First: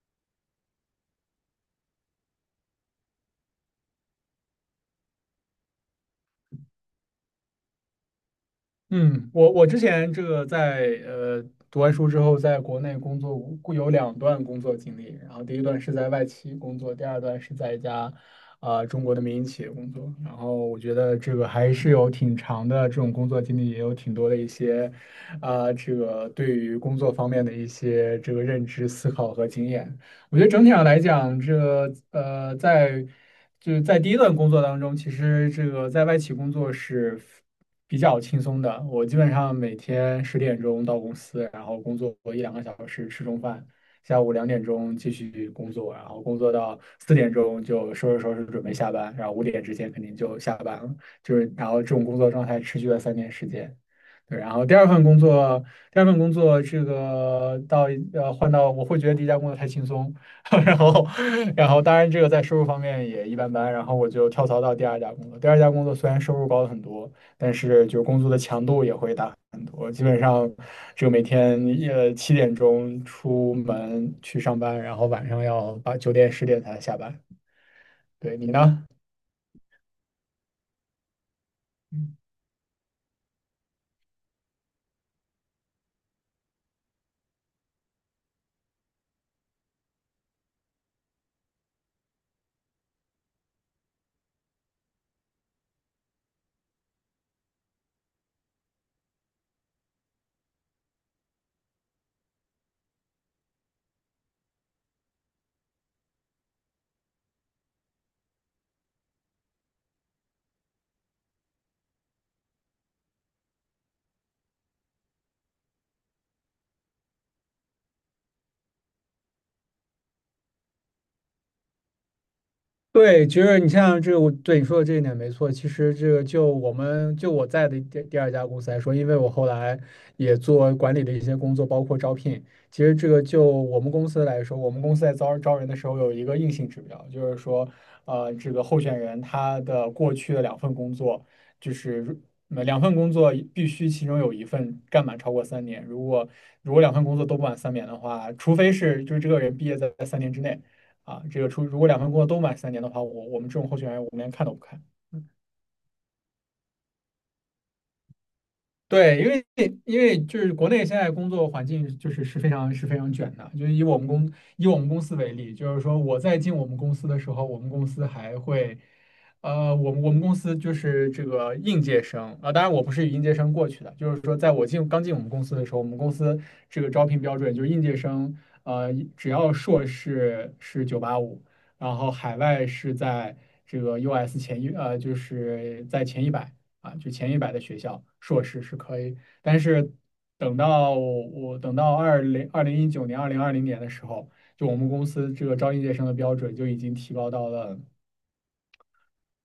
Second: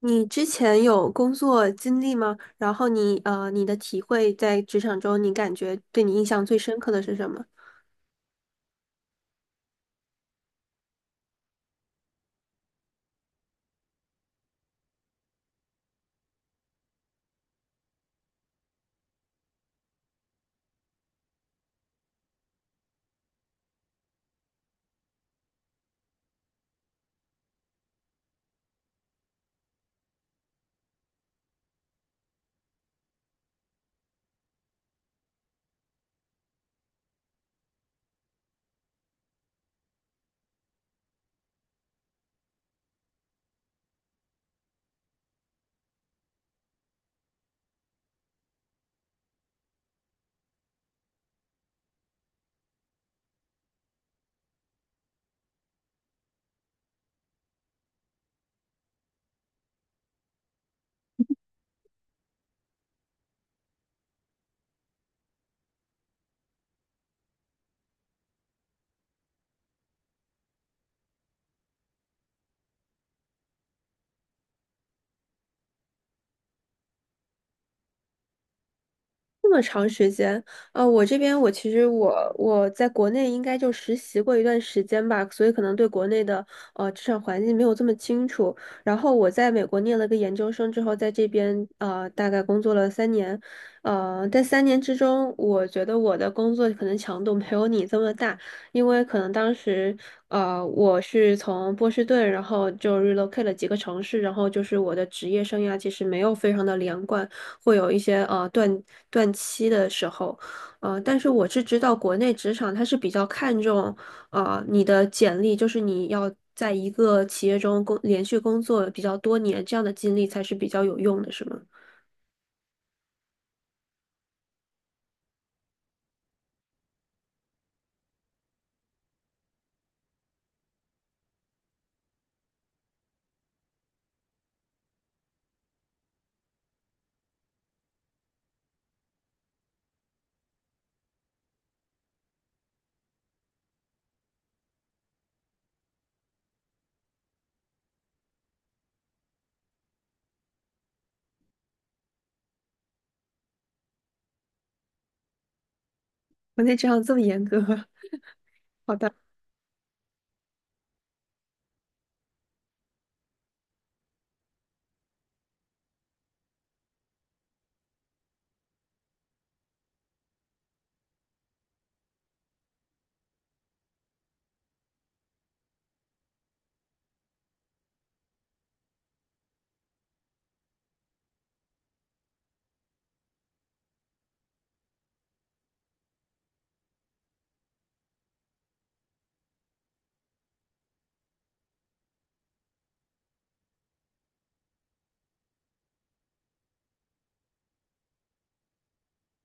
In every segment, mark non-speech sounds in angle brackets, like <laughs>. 你之前有工作经历吗？然后你你的体会在职场中，你感觉对你印象最深刻的是什么？嗯，我之前这个在读完书之后，在国内工作过有2段工作经历，然后第一段是在外企工作，第二段是在一家中国的民营企业工作。然后我觉得这个还是有挺长的这种工作经历，也有挺多的一些这个对于工作方面的一些这个认知、思考和经验。我觉得整体上来讲，这个就是在第一段工作当中，其实这个在外企工作是比较轻松的。我基本上每天10点钟到公司，然后工作一两个小时，吃中饭，下午2点钟继续工作，然后工作到4点钟就收拾收拾准备下班，然后5点之前肯定就下班了。就是然后这种工作状态持续了三年时间。对，然后第二份工作，这个到呃换到我会觉得第一家工作太轻松，<laughs> 然后，然后当然这个在收入方面也一般般，然后我就跳槽到第二家工作。第二家工作虽然收入高了很多，但是就工作的强度也会大很多。基本上，就每天7点钟出门去上班，然后晚上要8、9点10点才下班。对你呢？这么长时间，我这边我其实我在国内应该就实习过一段时间吧，所以可能对国内的职场环境没有这么清楚。然后我在美国念了个研究生之后，在这边大概工作了三年，在三年之中，我觉得我的工作可能强度没有你这么大，因为可能当时我是从波士顿，然后就 relocate 了几个城市，然后就是我的职业生涯其实没有非常的连贯。会有一些断期的时候，但是我是知道国内职场它是比较看重你的简历，就是你要在一个企业中连续工作比较多年，这样的经历才是比较有用的，是吗？对，其实你像这个，我对你说的这一点没错。其实这个就我们就我在的第二家公司来说，因为我后来也做管理的一些工作，包括招聘。其实这个就我们公司来说，我们公司在招人的时候有一个硬性指标，就是说，这个候选人他的过去的两份工作，就是如嗯两份工作必须其中有一份干满超过三年。如果两份工作都不满三年的话，除非是就是这个人毕业在三年之内。啊，这个出如果两份工作都满三年的话，我们这种候选人我们连看都不看。国内职场这么严格。对，因为就是国内现在工作环境就是非常卷的，就是以我们公司为例，就是说我在进我们公司的时候，我们公司还会，我们公司就是这个应届生啊，当然我不是以应届生过去的，就是说在刚进我们公司的时候，我们公司这个招聘标准就是应届生，只要硕士是九八五，然后海外是在这个 US 就是在前一百。就前一百的学校硕士是可以，但是等到二零二零2019年、2020年的时候，就我们公司这个招应届生的标准就已经提高到了。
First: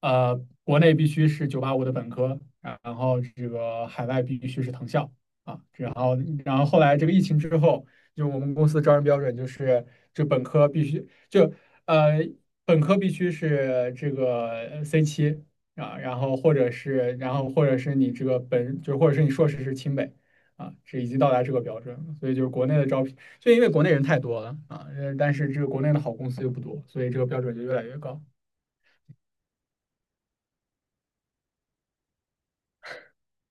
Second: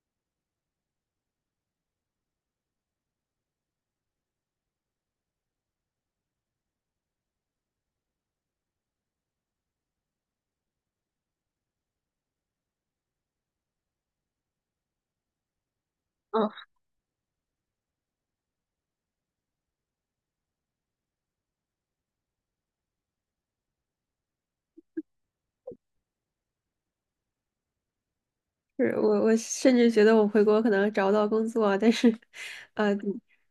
呃，国内必须是九八五的本科，然后这个海外必须是藤校然后后来这个疫情之后，就我们公司招人标准就是就本科必须就呃本科必须是这个 C7<laughs> 然后或者是你这个本就或者是你硕士是清北。这已经到达这个标准了，所以就是国内的招聘，就因为国内人太多了啊，但是这个国内的好公司又不多，所以这个标准就越来越高。是我，我甚至觉得我回国可能找不到工作啊，但是，呃，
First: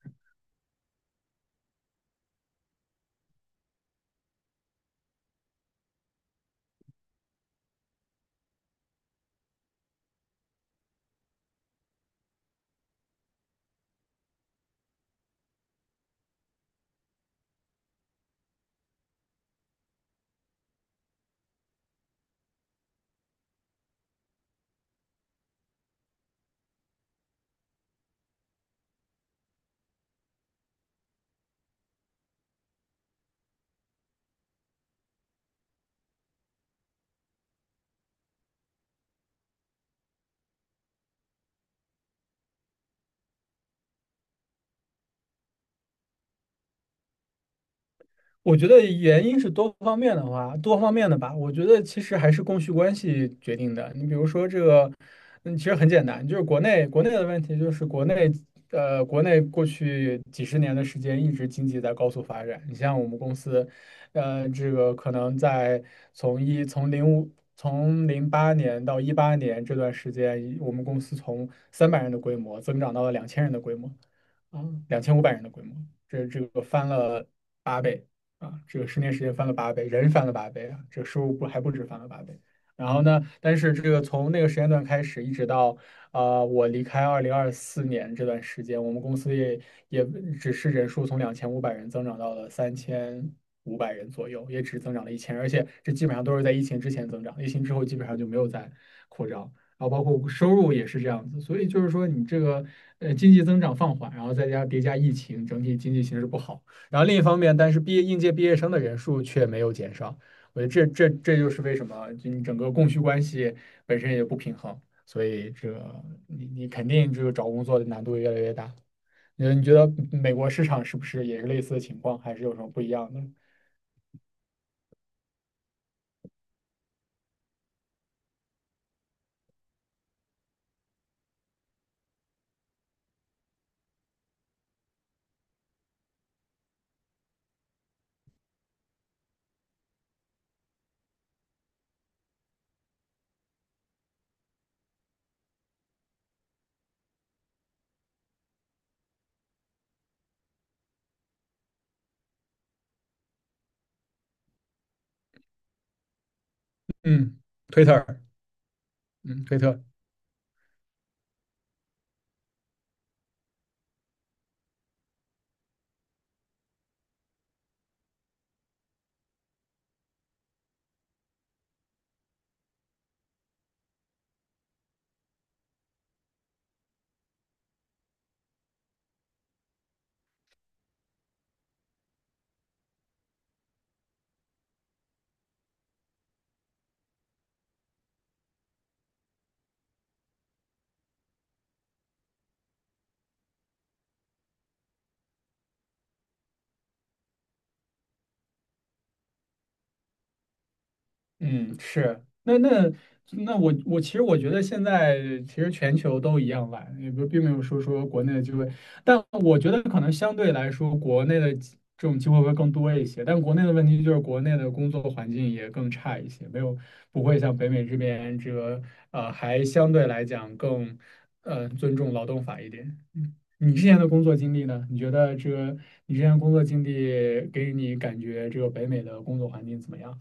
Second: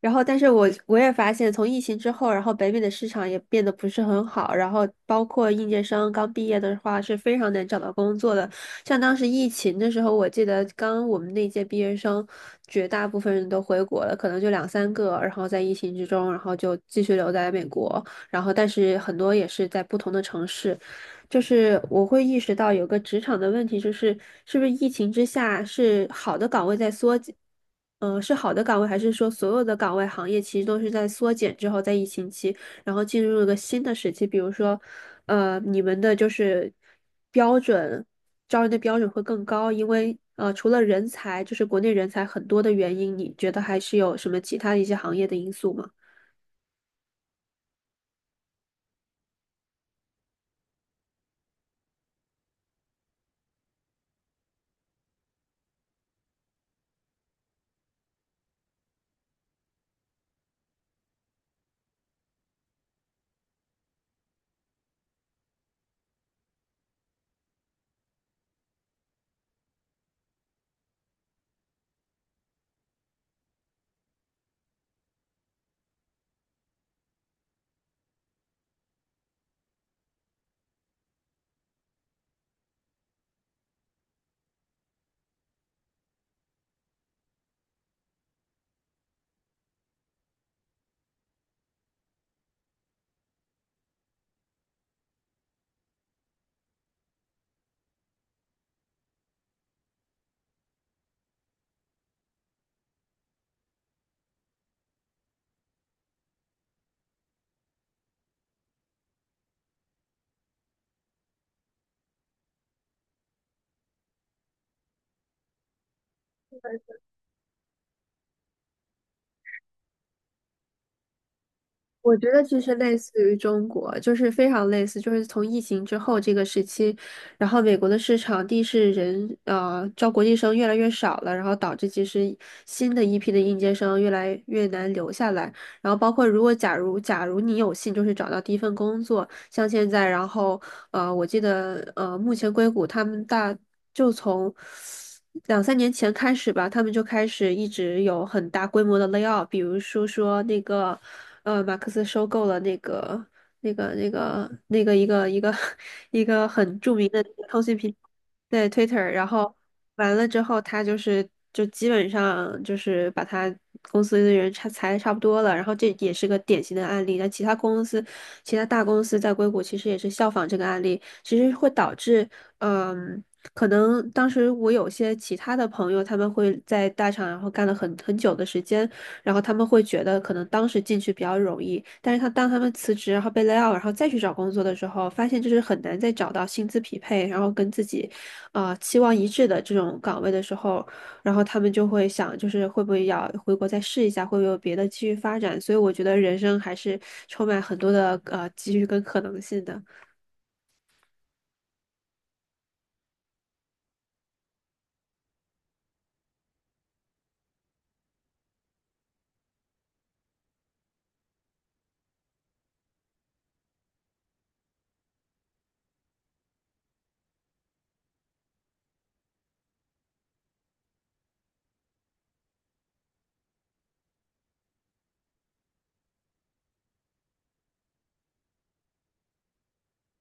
然后，但是我也发现，从疫情之后，然后北美的市场也变得不是很好，然后包括应届生刚毕业的话是非常难找到工作的。像当时疫情的时候，我记得刚我们那届毕业生，绝大部分人都回国了，可能就2、3个，然后在疫情之中，然后就继续留在美国，然后但是很多也是在不同的城市。就是我会意识到有个职场的问题，就是是不是疫情之下是好的岗位在缩减，嗯，是好的岗位，还是说所有的岗位行业其实都是在缩减之后，在疫情期，然后进入了个新的时期？比如说，你们的就是标准，招人的标准会更高，因为除了人才，就是国内人才很多的原因，你觉得还是有什么其他的一些行业的因素吗？我觉得原因是多方面的话，多方面的吧。我觉得其实还是供需关系决定的。你比如说这个，其实很简单，就是国内的问题，就是国内过去几十年的时间一直经济在高速发展。你像我们公司，这个可能在从一从零五从08年到18年这段时间，我们公司从300人的规模增长到了2000人的规模。两千五百人的规模，这个翻了八倍。这个十年时间翻了八倍，人翻了八倍啊，这个收入不还不止翻了八倍。然后呢，但是这个从那个时间段开始，一直到我离开2024年这段时间，我们公司也也只是人数从两千五百人增长到了3500人左右，也只增长了1000，而且这基本上都是在疫情之前增长，疫情之后基本上就没有再扩张。然后包括收入也是这样子，所以就是说你这个经济增长放缓，然后叠加疫情，整体经济形势不好。然后另一方面，但是应届毕业生的人数却没有减少。我觉得这就是为什么，就你整个供需关系本身也不平衡，所以这个你肯定这个找工作的难度越来越大。你觉得美国市场是不是也是类似的情我况，觉还得是有什其么实不一类似样的？于中国，就是非常类似，就是从疫情之后这个时期，然后美国的市场地是人招国际生越来越少了，然后导致其实新的一批的应届生越来越难留下来，然后包括如果假如你有幸就是找到第一份工作，像现在，然后我记得目前硅谷他们大就从2、3年前开始吧，他们就开始一直有很大规模的 layoff，比如说那个马克思收购了那个一个 <laughs> 一个很著名的嗯，通讯推平特儿，台，对 Twitter，然嗯，后。推特。完了之后，他就是就基本上就是把他公司的人差裁的差不多了，然后这也是个典型的案例。那其他公司、其他大公司在硅谷其实也是效仿这个案例，其实会导致，嗯，可能当时我有些其他的朋友，他们会在大厂然后干了很久的时间，然后他们会觉得可能当时进去比较容易，但是当他们辞职然后被 lay out，然后再去找工作的时候，发现就是很难再找到薪资匹配，然后跟自己。啊，期望一致的这种岗位的时候，然后他们就会想，就是会不会要回国再试一下，会不会有别的继续发展？所以我觉得人生还是充满很多的机遇跟可能性的。嗯，是，那我其实我觉得现在其实全球都一样懒，也不并没有说国内的机会，但我觉得可能相对来说国内的这种机会会更多一些，但国内的问题就是国内的工作环境也更差一些，没有不会像北美这边这个还相对来讲更尊重劳动法一点。嗯，你之前的工作经历呢？你觉得这个你之前的工作经历给你感觉这个北美的工作环境怎么样？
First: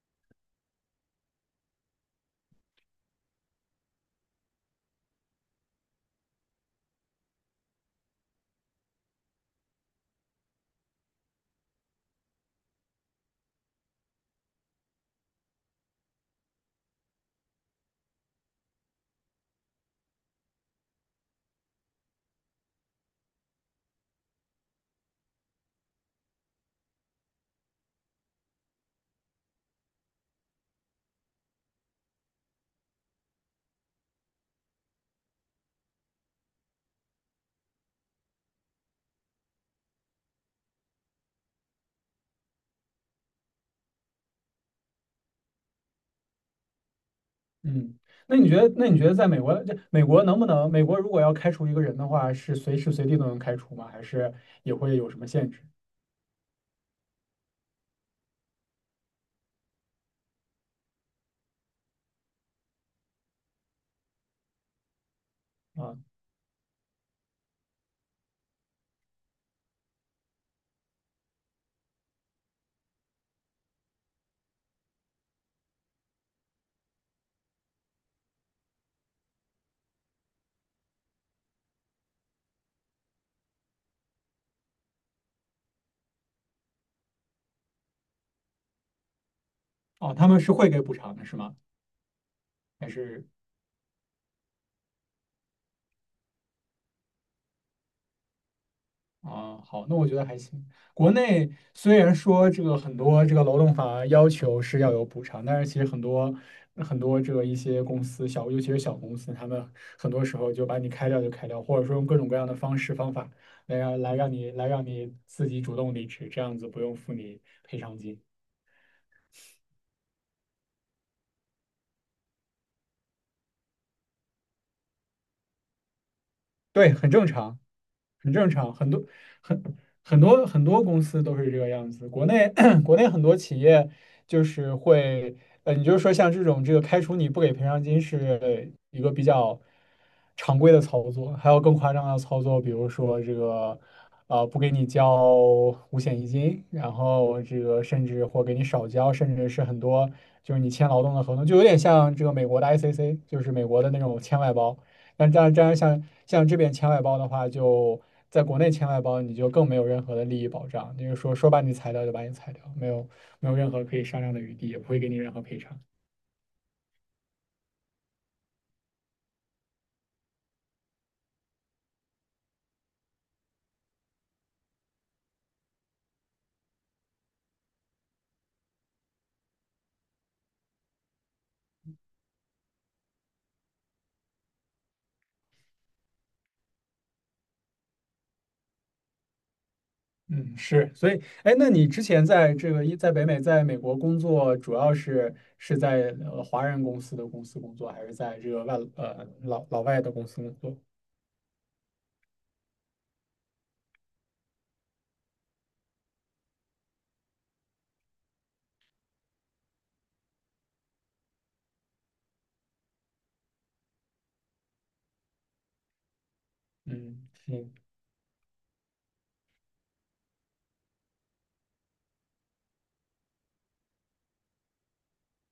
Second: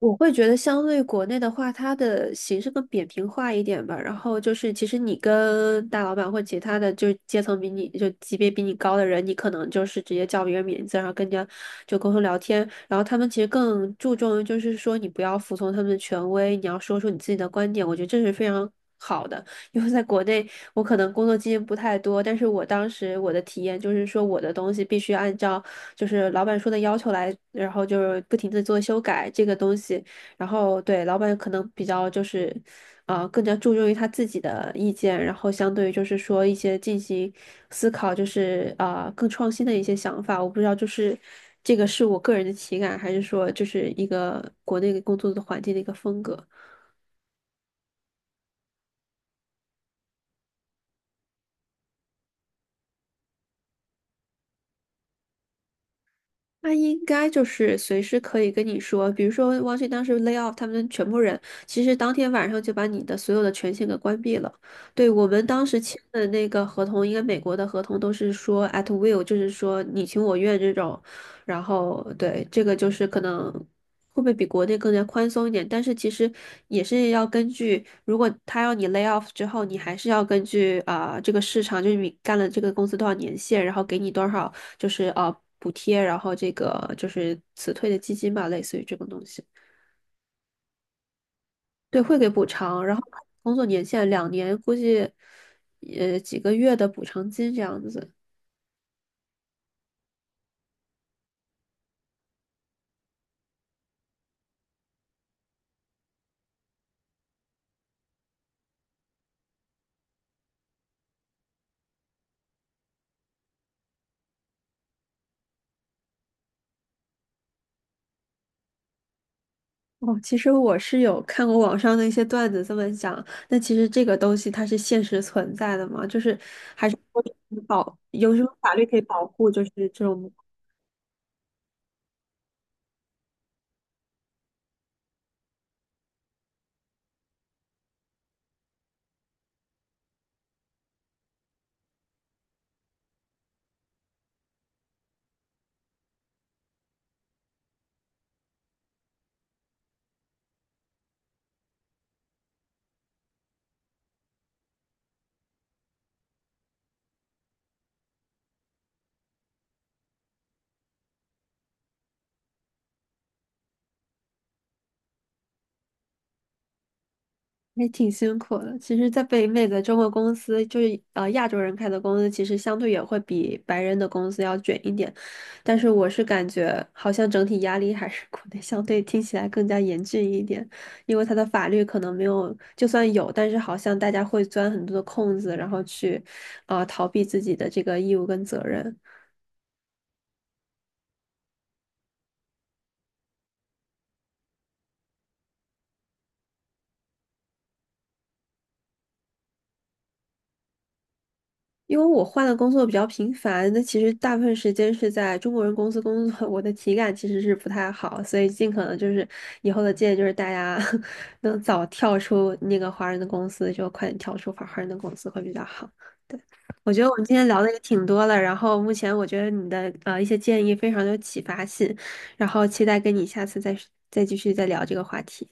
我会觉得相对国内的话，它的形式更扁平化一点吧。然后就是，其实你跟大老板或其他的就是阶层比你就级别比你高的人，你可能就是直接叫别人名字，然后跟人家就沟通聊天。然后他们其实更注重于就是说你不要服从他们的权威，你要说出你自己的观点。我觉得这是非常好的。因为在国内我可能工作经验不太多，但是我当时我的体验就是说，我的东西必须按照就是老板说的要求来，然后就是不停的做修改这个东西，然后对老板可能比较就是，更加注重于他自己的意见，然后相对于就是说一些进行思考，就是啊、更创新的一些想法，我不知道就是。这个是我个人的体感，还是说就是一个国内工作的环境的一个风格？嗯，那你觉得在美国，这美国能不能，美国如果要开除一个人的话，是随时随地都能开除吗？还是也会有什么限制那应该就是随时可以跟你说，比如说汪迅当时 lay off 他们全部人，其实当天晚上就把你的所有的权限给关闭了。对，我们当时啊？签的那个合同，应该美国的合同都是说 at will，就是说你情我愿这种。然后对，这个就是可能会不会比国内更加宽松一点，但是其实也是要根据，如果他要你 lay off 之后，你还是要根据啊、这个市场，就是你干了这个公司多少年限，然后给你多少。就是补贴，然后这个就是辞退的基金吧，类似于这种东西。哦，他们是会给补偿的，是吗？对，会给补偿，还然后是？工作年限2年，估计几个月的补偿金这样子。啊，好，那我觉得还行。国内虽然说这个很多这个劳动法要求是要有补偿，但是其实很多这个一些公司小，尤其是小公司，他们很多时候就把你开掉就开掉，或者说用各种各样的方式方法来让你自己主动离职，这样子不用付你赔偿金。哦，其实我是有看过网上的一些段子这么讲，那其实这个东西它是现实存在的嘛，就是还对，是很说正常。保很有什正么常，法律可以保护，就很是这种很多公司都是这个样子。国内 <clears throat> 国内很多企业就是会，你就是说像这种这个开除你不给赔偿金是一个比较常规的操作，还有更夸张的操作，比如说这个不给你交五险一金，然后这个甚至或给你少交，甚至是很多就是你签劳动的合同，就有点像这个美国的 ICC，就是美国的那种签外包。那这样像这边签外包的话，就在国内签外包，你就更没有任何的利益保障，就是说把你裁掉就把你裁掉，没有任何可以商量的余地，也不会给你任何赔偿。也挺辛苦的。其实，在北美的中国公司，就是亚洲人开的公司，其实相对也会比白人的公司要卷一点。但是，我是感觉好像整体压力还是国内相对听起来更加严峻一点，因为它的法律可能没有，就算有，但是好像大家会钻很多的空子，然后去逃避自己的这个义务跟责任。嗯，是，所以，哎，那你之前在这个一在北美，在美国工作，主要是在华人公司工作，还是在这个老外的公司工作？因为我换的工作比较频繁，那其实大部分时间是在中国人公司工作，<laughs> 我的体感其实是不太好，所以尽可能就是以后的建议就是大家 <laughs> 能早跳出那个华人的公司，就快点跳出华人的公司会比较好。我觉得我们嗯，今天聊的行。也挺多了，然后目前我觉得你的一些建议非常有启发性，然后期待跟你下次再继续聊这个话题。